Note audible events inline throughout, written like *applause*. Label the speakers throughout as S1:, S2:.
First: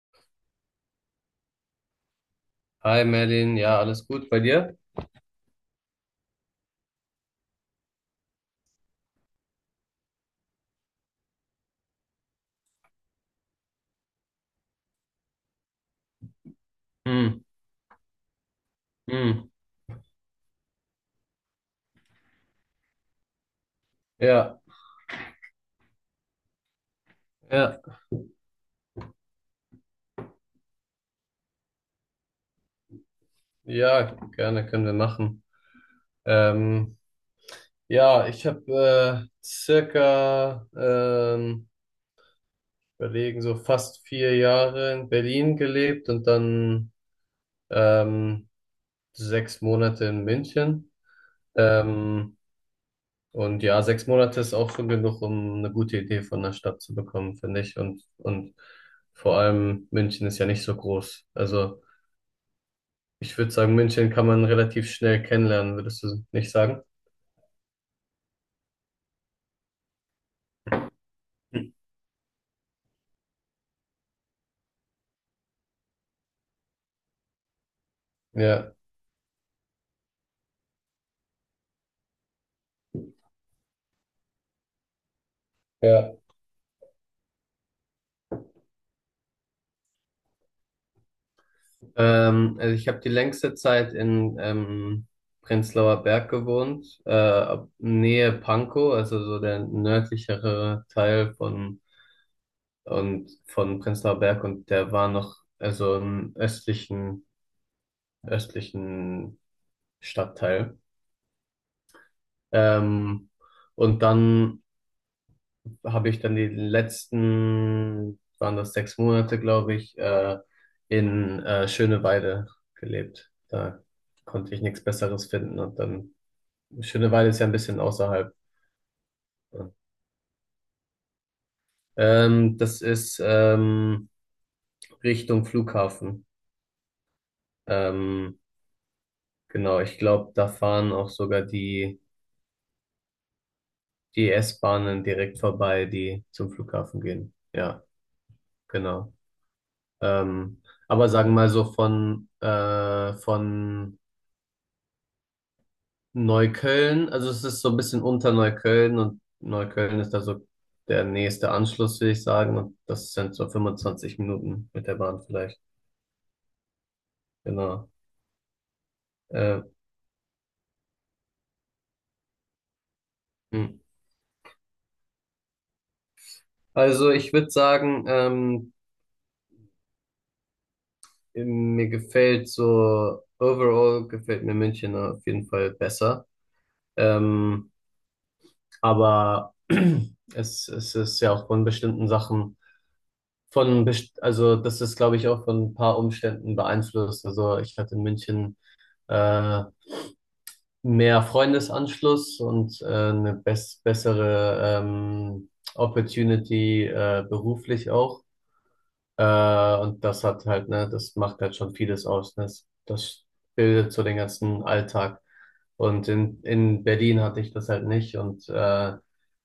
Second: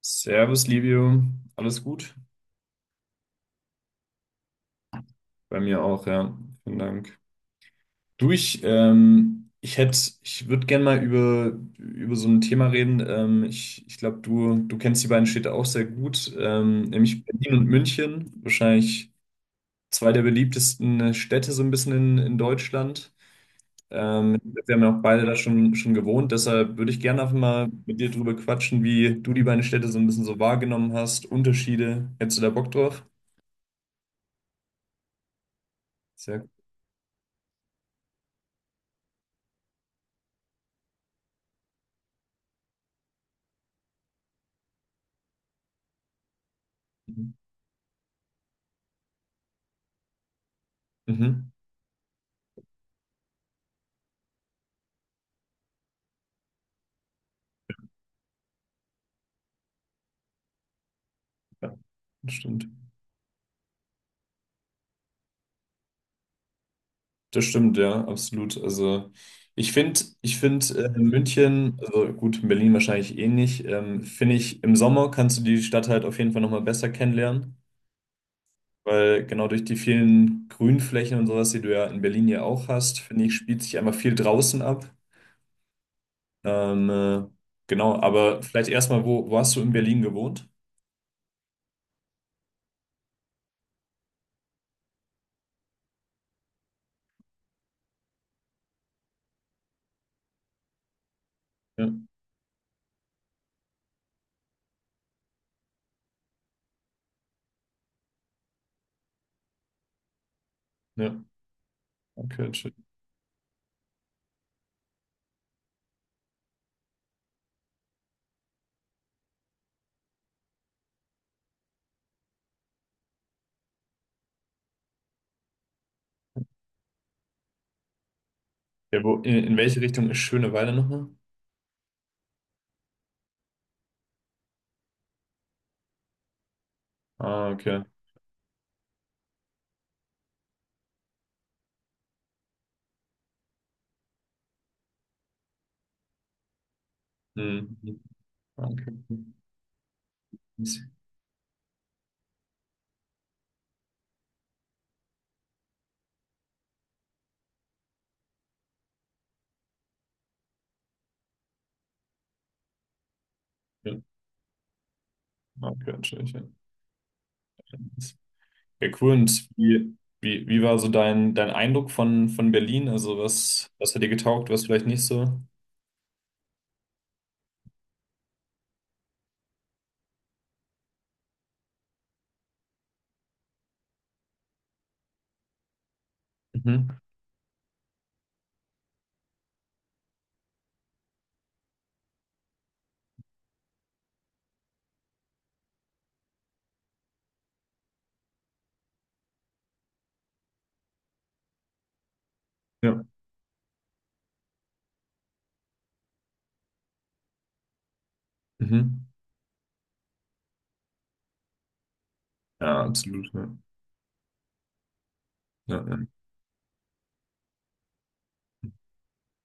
S1: Servus, Livio. Alles gut?
S2: Hi Merlin, ja, alles gut bei dir?
S1: Bei mir auch, ja. Vielen Dank. Du, ich hätte, ich würde gerne mal über so ein Thema reden. Ich glaube, du kennst die beiden Städte auch sehr gut, nämlich
S2: Hm,
S1: Berlin und München. Wahrscheinlich
S2: hm,
S1: zwei der beliebtesten Städte so ein bisschen in Deutschland.
S2: ja,
S1: Wir haben ja auch beide da schon gewohnt. Deshalb würde ich gerne einfach mal
S2: ja,
S1: mit dir drüber quatschen, wie du die beiden Städte so ein bisschen so wahrgenommen hast. Unterschiede. Hättest du da Bock drauf?
S2: ja, gerne können wir machen.
S1: Sehr gut.
S2: Ähm, ja, ich habe circa, überlegen, so fast vier Jahre in Berlin gelebt und dann ähm, sechs Monate in München.
S1: Mhm.
S2: Ähm, und ja, sechs Monate ist auch schon genug, um eine gute Idee von der Stadt zu bekommen, finde ich. Und vor allem München ist ja nicht so groß.
S1: Ja,
S2: Also
S1: das stimmt.
S2: ich würde sagen, München kann man relativ schnell kennenlernen, würdest du nicht sagen?
S1: Das stimmt, ja, absolut. Also ich finde
S2: Hm.
S1: München, also gut, Berlin wahrscheinlich ähnlich, finde ich, im Sommer kannst du die Stadt halt auf jeden Fall nochmal besser kennenlernen,
S2: Ja,
S1: weil genau durch die vielen Grünflächen und sowas, die du ja in Berlin ja auch hast, finde ich, spielt sich einfach viel draußen ab.
S2: ja.
S1: Ähm, äh, genau, aber vielleicht erstmal, wo hast du in Berlin gewohnt?
S2: Also ich habe die längste Zeit in Prenzlauer Berg gewohnt, Nähe Pankow, also so der nördlichere Teil von
S1: Ja,
S2: und von Prenzlauer Berg, und der war noch, also im östlichen östlichen Stadtteil.
S1: ja, okay, schön.
S2: Ähm, und dann habe ich dann die letzten, waren das sechs Monate, glaube ich, in Schöneweide gelebt. Da konnte ich nichts Besseres finden. Und dann, Schöneweide ist ja ein bisschen außerhalb.
S1: Ja, in welche Richtung ist Schöneweide nochmal?
S2: Das ist Richtung Flughafen.
S1: Ah, okay.
S2: Ähm, genau, ich glaube, da fahren auch sogar die S-Bahnen direkt vorbei, die zum Flughafen gehen.
S1: Hm,
S2: Ja,
S1: hm, okay.
S2: genau. Ähm, aber sagen wir mal so von Neukölln, also es ist so ein bisschen unter Neukölln, und Neukölln ist da so der nächste Anschluss, würde ich sagen. Und das sind so
S1: Ja,
S2: 25 Minuten mit der Bahn vielleicht.
S1: okay, natürlich. Ja,
S2: Genau.
S1: ja, cool.
S2: Äh,
S1: Wie war so dein Eindruck von Berlin? Also
S2: hm,
S1: was hat dir getaugt, was vielleicht nicht so?
S2: also ich würde sagen, mir gefällt so, overall gefällt mir München auf jeden Fall besser.
S1: Mhm.
S2: Ähm, aber *clears throat* es ist ja auch von bestimmten Sachen. Also das ist, glaube ich, auch von ein paar Umständen beeinflusst. Also ich hatte in München äh, mehr Freundesanschluss und
S1: Ja.
S2: eine bessere Opportunity beruflich auch.
S1: Mhm.
S2: Und das hat halt, ne, das macht halt schon vieles aus, ne? Das,
S1: Ja,
S2: das
S1: absolut. Ja,
S2: bildet so den ganzen Alltag.
S1: ja,
S2: Und in Berlin hatte ich das halt nicht. Und äh,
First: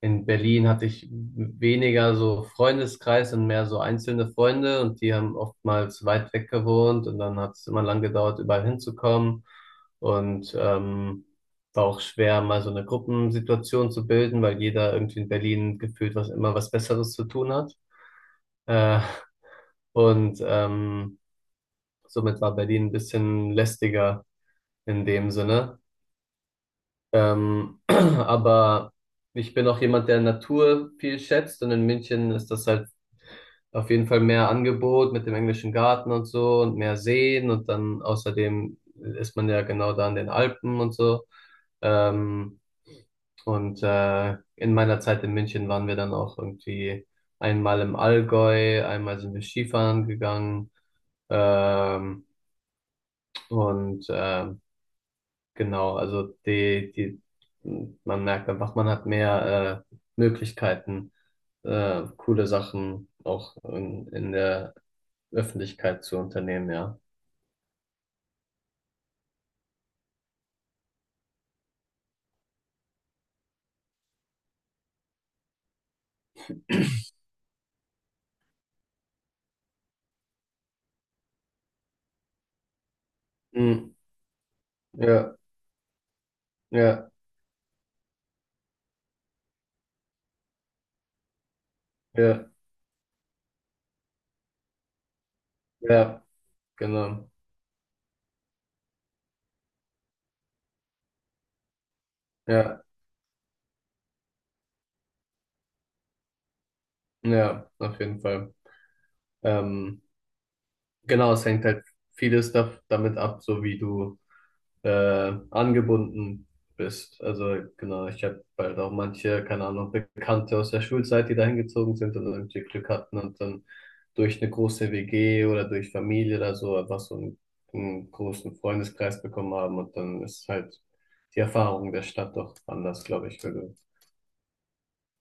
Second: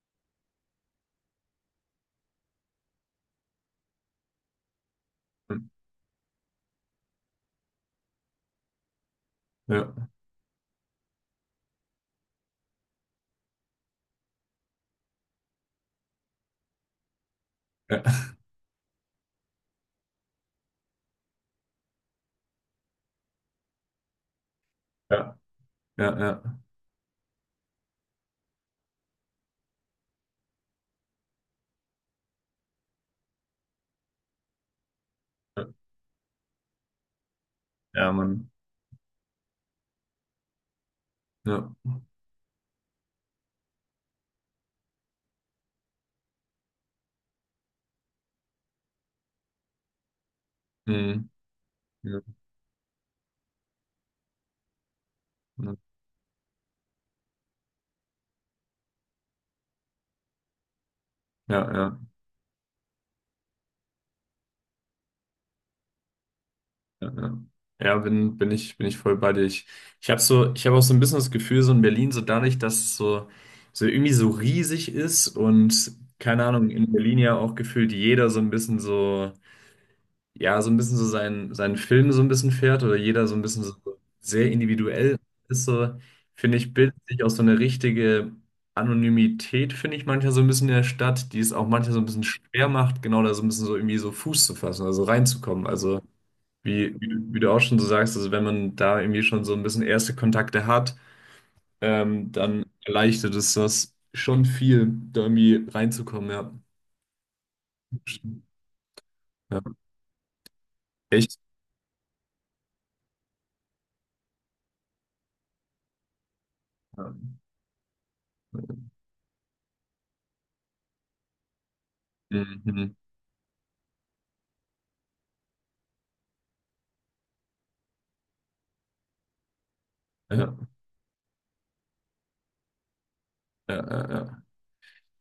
S2: in Berlin hatte ich weniger so Freundeskreis und mehr so einzelne Freunde. Und die haben oftmals weit weg gewohnt. Und dann hat es immer lang gedauert, überall hinzukommen.
S1: ja,
S2: Und war auch schwer, mal so eine Gruppensituation zu bilden, weil jeder irgendwie in Berlin gefühlt was immer was Besseres zu tun hat.
S1: ja,
S2: Äh, und ähm, somit war Berlin ein bisschen lästiger in dem
S1: ja,
S2: Sinne.
S1: ja, ja, ja,
S2: *clears throat* Aber ich bin auch jemand, der Natur viel schätzt, und in München ist das halt auf jeden Fall mehr Angebot mit dem
S1: ja,
S2: englischen Garten und so und mehr Seen, und dann
S1: ja, Mann.
S2: außerdem ist man ja genau da in den Alpen und so.
S1: Ja.
S2: Ähm, in meiner Zeit in München waren wir dann auch irgendwie einmal im Allgäu, einmal sind wir Skifahren gegangen.
S1: Mhm. Ja,
S2: Ähm, Und äh, genau, also die, die, man merkt einfach, man hat mehr Möglichkeiten,
S1: ja, ja.
S2: coole Sachen auch in der Öffentlichkeit zu unternehmen, ja.
S1: Ja, ja, ja, bin ich voll bei dir. Ich habe so, ich habe auch so ein bisschen das Gefühl, so in Berlin, so dadurch, dass es so, so irgendwie so riesig ist und keine Ahnung, in Berlin ja auch gefühlt jeder so ein bisschen so, ja, so ein bisschen so seinen Film so ein bisschen fährt oder jeder so ein bisschen so
S2: Hm,
S1: sehr individuell
S2: ja,
S1: ist, so, finde ich, bildet
S2: ja,
S1: sich auch so eine richtige Anonymität, finde ich manchmal so ein bisschen in der Stadt, die es auch manchmal so ein bisschen
S2: ja,
S1: schwer macht, genau da so ein bisschen so irgendwie so Fuß zu fassen, also reinzukommen. Also,
S2: ja,
S1: wie, wie,
S2: genau.
S1: du- wie du auch schon so sagst, also wenn man da irgendwie schon so ein bisschen erste Kontakte hat, dann
S2: Ja,
S1: erleichtert es das schon viel, da irgendwie reinzukommen, ja.
S2: ja, auf jeden Fall.
S1: Ja,
S2: Ähm, genau,
S1: echt.
S2: es hängt halt vieles damit ab, so wie du angebunden
S1: Ja.
S2: bist. Also genau, ich habe halt auch manche, keine Ahnung, Bekannte aus der Schulzeit, die dahin gezogen sind und irgendwie Glück
S1: Mhm.
S2: hatten, und dann durch eine große WG oder durch Familie oder so einfach einen großen Freundeskreis bekommen haben, und dann ist
S1: Ja,
S2: halt die Erfahrung der Stadt doch anders, glaube ich, wenn
S1: ja,
S2: du
S1: ja, ja.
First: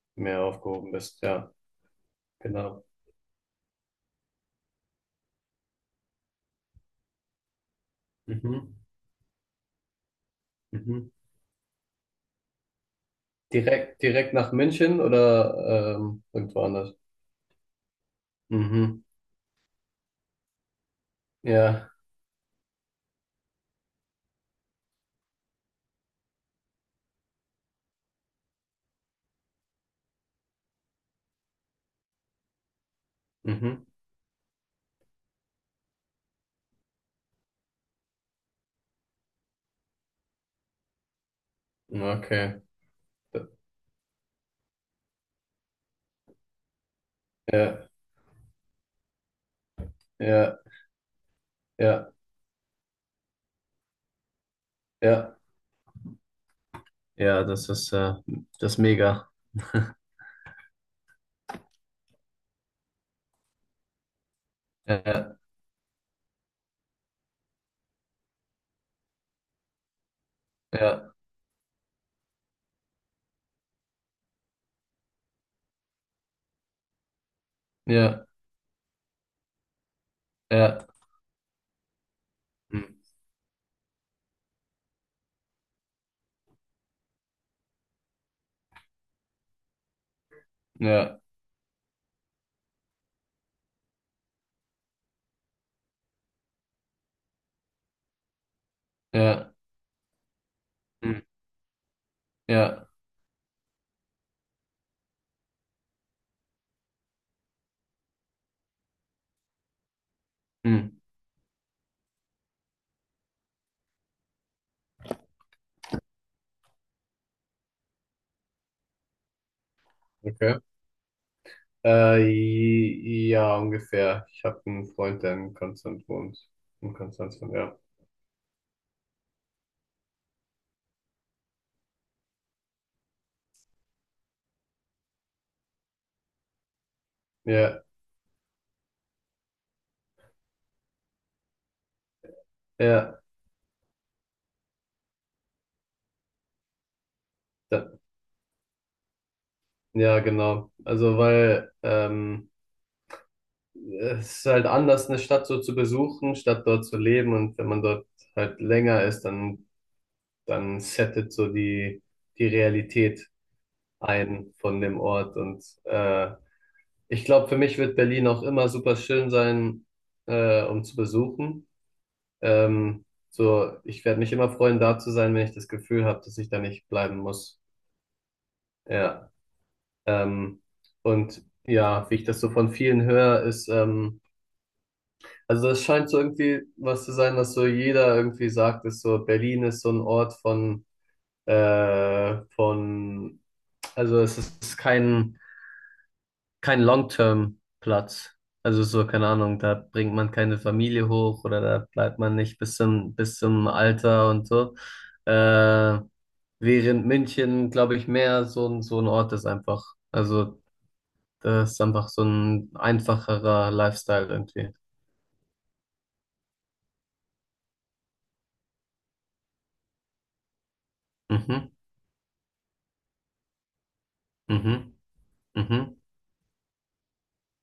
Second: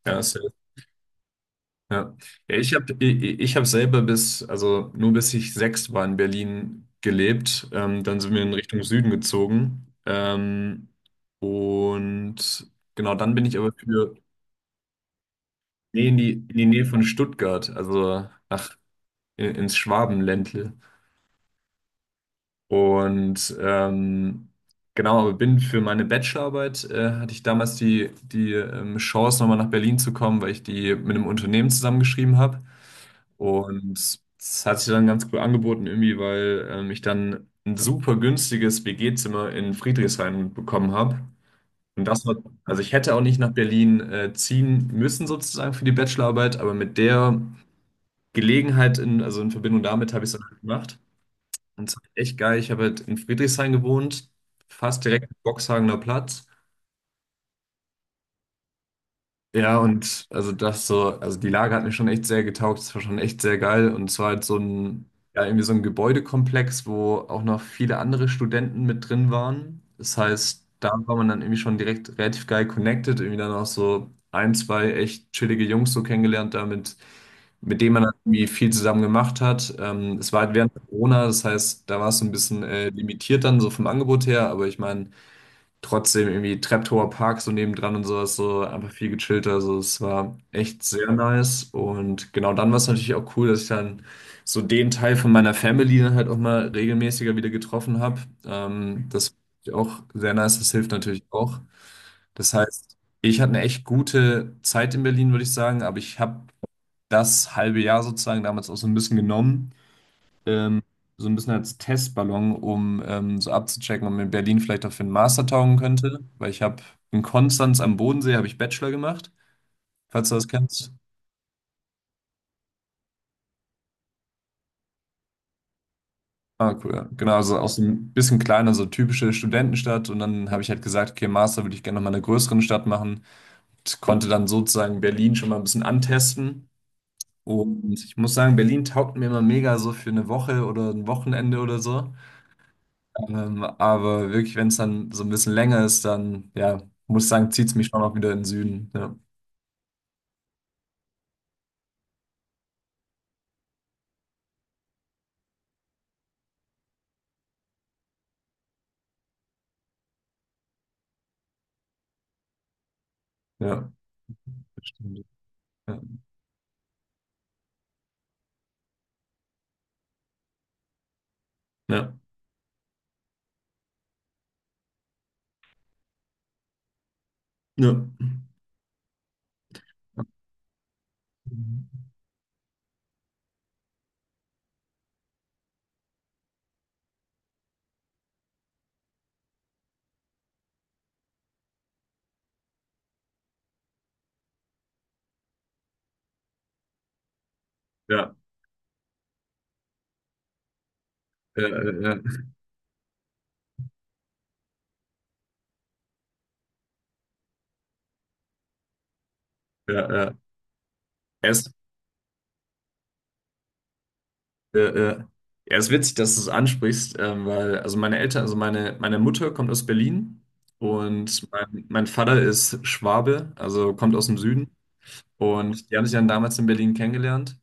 S1: Ja,
S2: mehr
S1: safe.
S2: aufgehoben bist. Ja,
S1: Ja. Ja, ja,
S2: genau.
S1: ich hab selber bis, also nur bis ich sechs war in Berlin gelebt. Dann sind wir in
S2: Mhm.
S1: Richtung Süden gezogen.
S2: Mhm.
S1: Und genau, dann bin ich aber
S2: Direkt,
S1: für,
S2: direkt nach München oder
S1: nee, in
S2: irgendwo
S1: die Nähe
S2: anders?
S1: von Stuttgart, also nach,
S2: Mhm.
S1: in, ins Schwabenländle.
S2: Ja.
S1: Und genau, aber bin für meine Bachelorarbeit, hatte ich damals die Chance, nochmal nach Berlin zu kommen, weil ich die mit einem Unternehmen zusammengeschrieben habe.
S2: Mhm.
S1: Und das hat sich dann ganz cool angeboten, irgendwie, weil ich dann ein super günstiges WG-Zimmer in Friedrichshain bekommen habe. Und das war,
S2: Okay.
S1: also ich hätte auch nicht nach Berlin ziehen müssen, sozusagen für die Bachelorarbeit, aber mit der
S2: Ja,
S1: Gelegenheit, in, also in Verbindung damit habe ich es dann
S2: ja,
S1: halt gemacht. Und es war
S2: ja,
S1: echt geil. Ich habe halt in Friedrichshain gewohnt, fast direkt am
S2: ja,
S1: Boxhagener Platz.
S2: ja, das ist mega.
S1: Ja, und also das so, also die Lage hat mir schon echt sehr getaugt. Es war schon echt sehr geil. Und es war halt so ein,
S2: Ja,
S1: ja, irgendwie so ein Gebäudekomplex, wo auch noch viele andere Studenten mit drin waren. Das heißt, da
S2: ja,
S1: war man dann irgendwie schon direkt relativ geil connected. Irgendwie dann auch so ein, zwei echt chillige Jungs so kennengelernt damit mit dem man dann
S2: ja,
S1: irgendwie viel zusammen gemacht hat. Es war halt während
S2: ja,
S1: Corona, das heißt, da war es so ein bisschen
S2: hm,
S1: limitiert dann so vom Angebot her, aber ich meine, trotzdem irgendwie Treptower Park so nebendran und sowas, so einfach viel gechillter. Also es war echt sehr
S2: ja,
S1: nice. Und genau dann war es natürlich auch cool, dass ich dann so den Teil von meiner Family dann halt auch mal regelmäßiger wieder getroffen habe. Das fand
S2: ja,
S1: ich auch sehr nice, das hilft
S2: hm,
S1: natürlich auch. Das
S2: ja,
S1: heißt, ich hatte eine echt gute Zeit in Berlin, würde ich sagen, aber ich habe das halbe Jahr sozusagen damals auch so ein bisschen genommen, ähm,
S2: hm.
S1: so ein bisschen als Testballon, um so abzuchecken, ob mir Berlin vielleicht auch für einen Master taugen könnte, weil ich habe in Konstanz am Bodensee habe ich Bachelor gemacht, falls du das
S2: Okay.
S1: kennst.
S2: Ja, ungefähr. Ich habe einen Freund, der in Konstanz wohnt.
S1: Ah, cool,
S2: In
S1: ja. Genau,
S2: Konstanz wohnt,
S1: also auch
S2: ja.
S1: so ein bisschen kleiner, so typische Studentenstadt. Und dann habe ich halt gesagt, okay, Master würde ich gerne noch mal in einer größeren Stadt machen. Und konnte dann sozusagen Berlin schon mal ein bisschen antesten.
S2: Ja,
S1: Und ich muss sagen, Berlin taugt mir immer mega so für eine Woche oder ein Wochenende oder so.
S2: ja,
S1: Aber wirklich, wenn es dann so ein bisschen länger ist, dann, ja, muss ich sagen, zieht es mich
S2: da,
S1: schon auch wieder in den Süden. Ja,
S2: ja, genau. Also, weil, es ist halt anders, eine Stadt so zu besuchen, statt dort zu leben. Und wenn man dort halt länger ist, dann settet so die Realität
S1: ja,
S2: ein von
S1: das
S2: dem
S1: stimmt.
S2: Ort. Und ich glaube, für mich wird Berlin auch immer super schön sein, um zu besuchen.
S1: Ja,
S2: Ähm, so, ich werde mich immer freuen, da zu sein, wenn ich das Gefühl habe, dass ich da nicht bleiben muss.
S1: ja,
S2: Ja. Ähm, und ja, wie ich das so von vielen höre, ist, also das scheint so irgendwie was zu sein, was so jeder irgendwie sagt, ist so, Berlin ist so ein Ort von Also es ist kein, kein Long-Term-Platz.
S1: ja,
S2: Also so, keine Ahnung, da bringt man keine Familie hoch, oder
S1: ja, ja,
S2: da
S1: ja,
S2: bleibt man
S1: ja,
S2: nicht bis zum Alter und so. Äh, während München, glaube ich, mehr so ein Ort ist einfach.
S1: ja, ja, ja,
S2: Also
S1: es,
S2: das ist einfach so ein einfacherer Lifestyle irgendwie.
S1: ja, es ist witzig, dass du es ansprichst, weil, also meine Eltern, also meine Mutter kommt aus Berlin und
S2: Mhm,
S1: mein Vater ist Schwabe, also kommt aus dem Süden
S2: mhm,
S1: und die
S2: mhm,
S1: haben sich dann damals in Berlin kennengelernt.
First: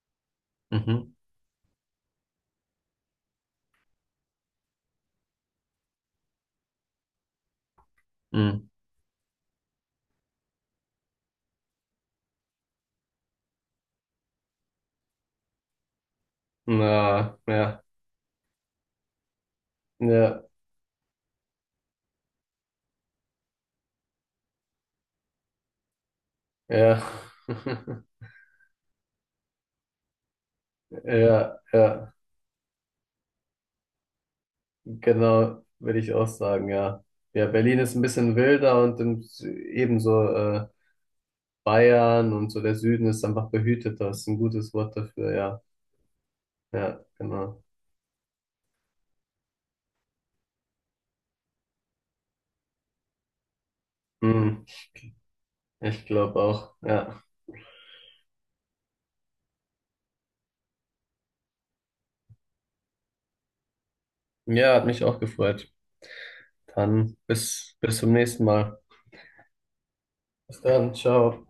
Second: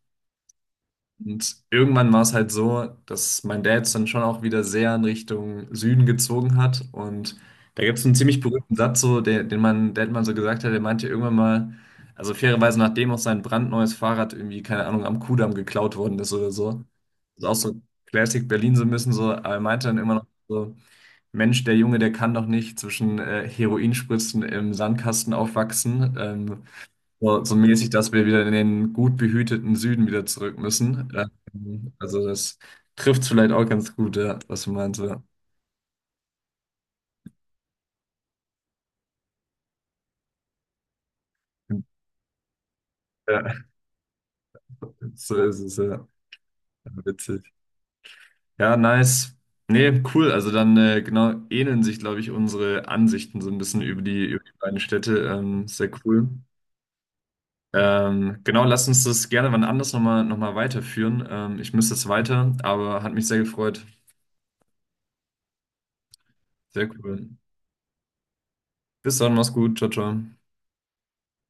S2: mhm,
S1: Und irgendwann war es halt so, dass mein Dad es dann schon auch wieder sehr in Richtung Süden gezogen hat. Und da gibt es einen ziemlich
S2: mhm.
S1: berühmten Satz, so, der, den mein Dad mal so gesagt hat. Der meinte irgendwann mal, also fairerweise, nachdem auch sein brandneues Fahrrad irgendwie, keine Ahnung, am Kudamm geklaut worden ist oder so.
S2: Na,
S1: Ist auch so
S2: ja,
S1: Classic Berlin so ein bisschen so. Aber er meinte dann immer noch
S2: ja,
S1: so, Mensch, der Junge, der kann doch nicht zwischen Heroinspritzen im Sandkasten aufwachsen.
S2: ja.
S1: So, so mäßig, dass
S2: *laughs*
S1: wir wieder in den gut behüteten Süden wieder zurück müssen.
S2: Ja, ja.
S1: Also das trifft vielleicht auch ganz gut, ja, was du meinst. Ja.
S2: Genau, würde ich auch sagen, ja. Ja, Berlin ist ein bisschen wilder und im, ebenso Bayern und so der Süden ist einfach
S1: Ja,
S2: behüteter. Ist ein gutes Wort
S1: *laughs* so
S2: dafür,
S1: ist
S2: ja.
S1: es, ja.
S2: Ja,
S1: Witzig.
S2: genau.
S1: Ja, nice. Nee, cool. Also dann genau ähneln sich, glaube ich, unsere Ansichten so ein bisschen über über die
S2: Hm,
S1: beiden Städte. Sehr
S2: ich
S1: cool.
S2: glaube auch, ja.
S1: Genau, lass uns das gerne wann anders noch mal weiterführen. Ich müsste jetzt weiter, aber hat mich sehr gefreut.
S2: Ja, hat mich auch gefreut.
S1: Sehr
S2: Dann
S1: cool.
S2: bis zum nächsten Mal.
S1: Bis dann, mach's gut. Ciao, ciao.
S2: Bis dann, ciao.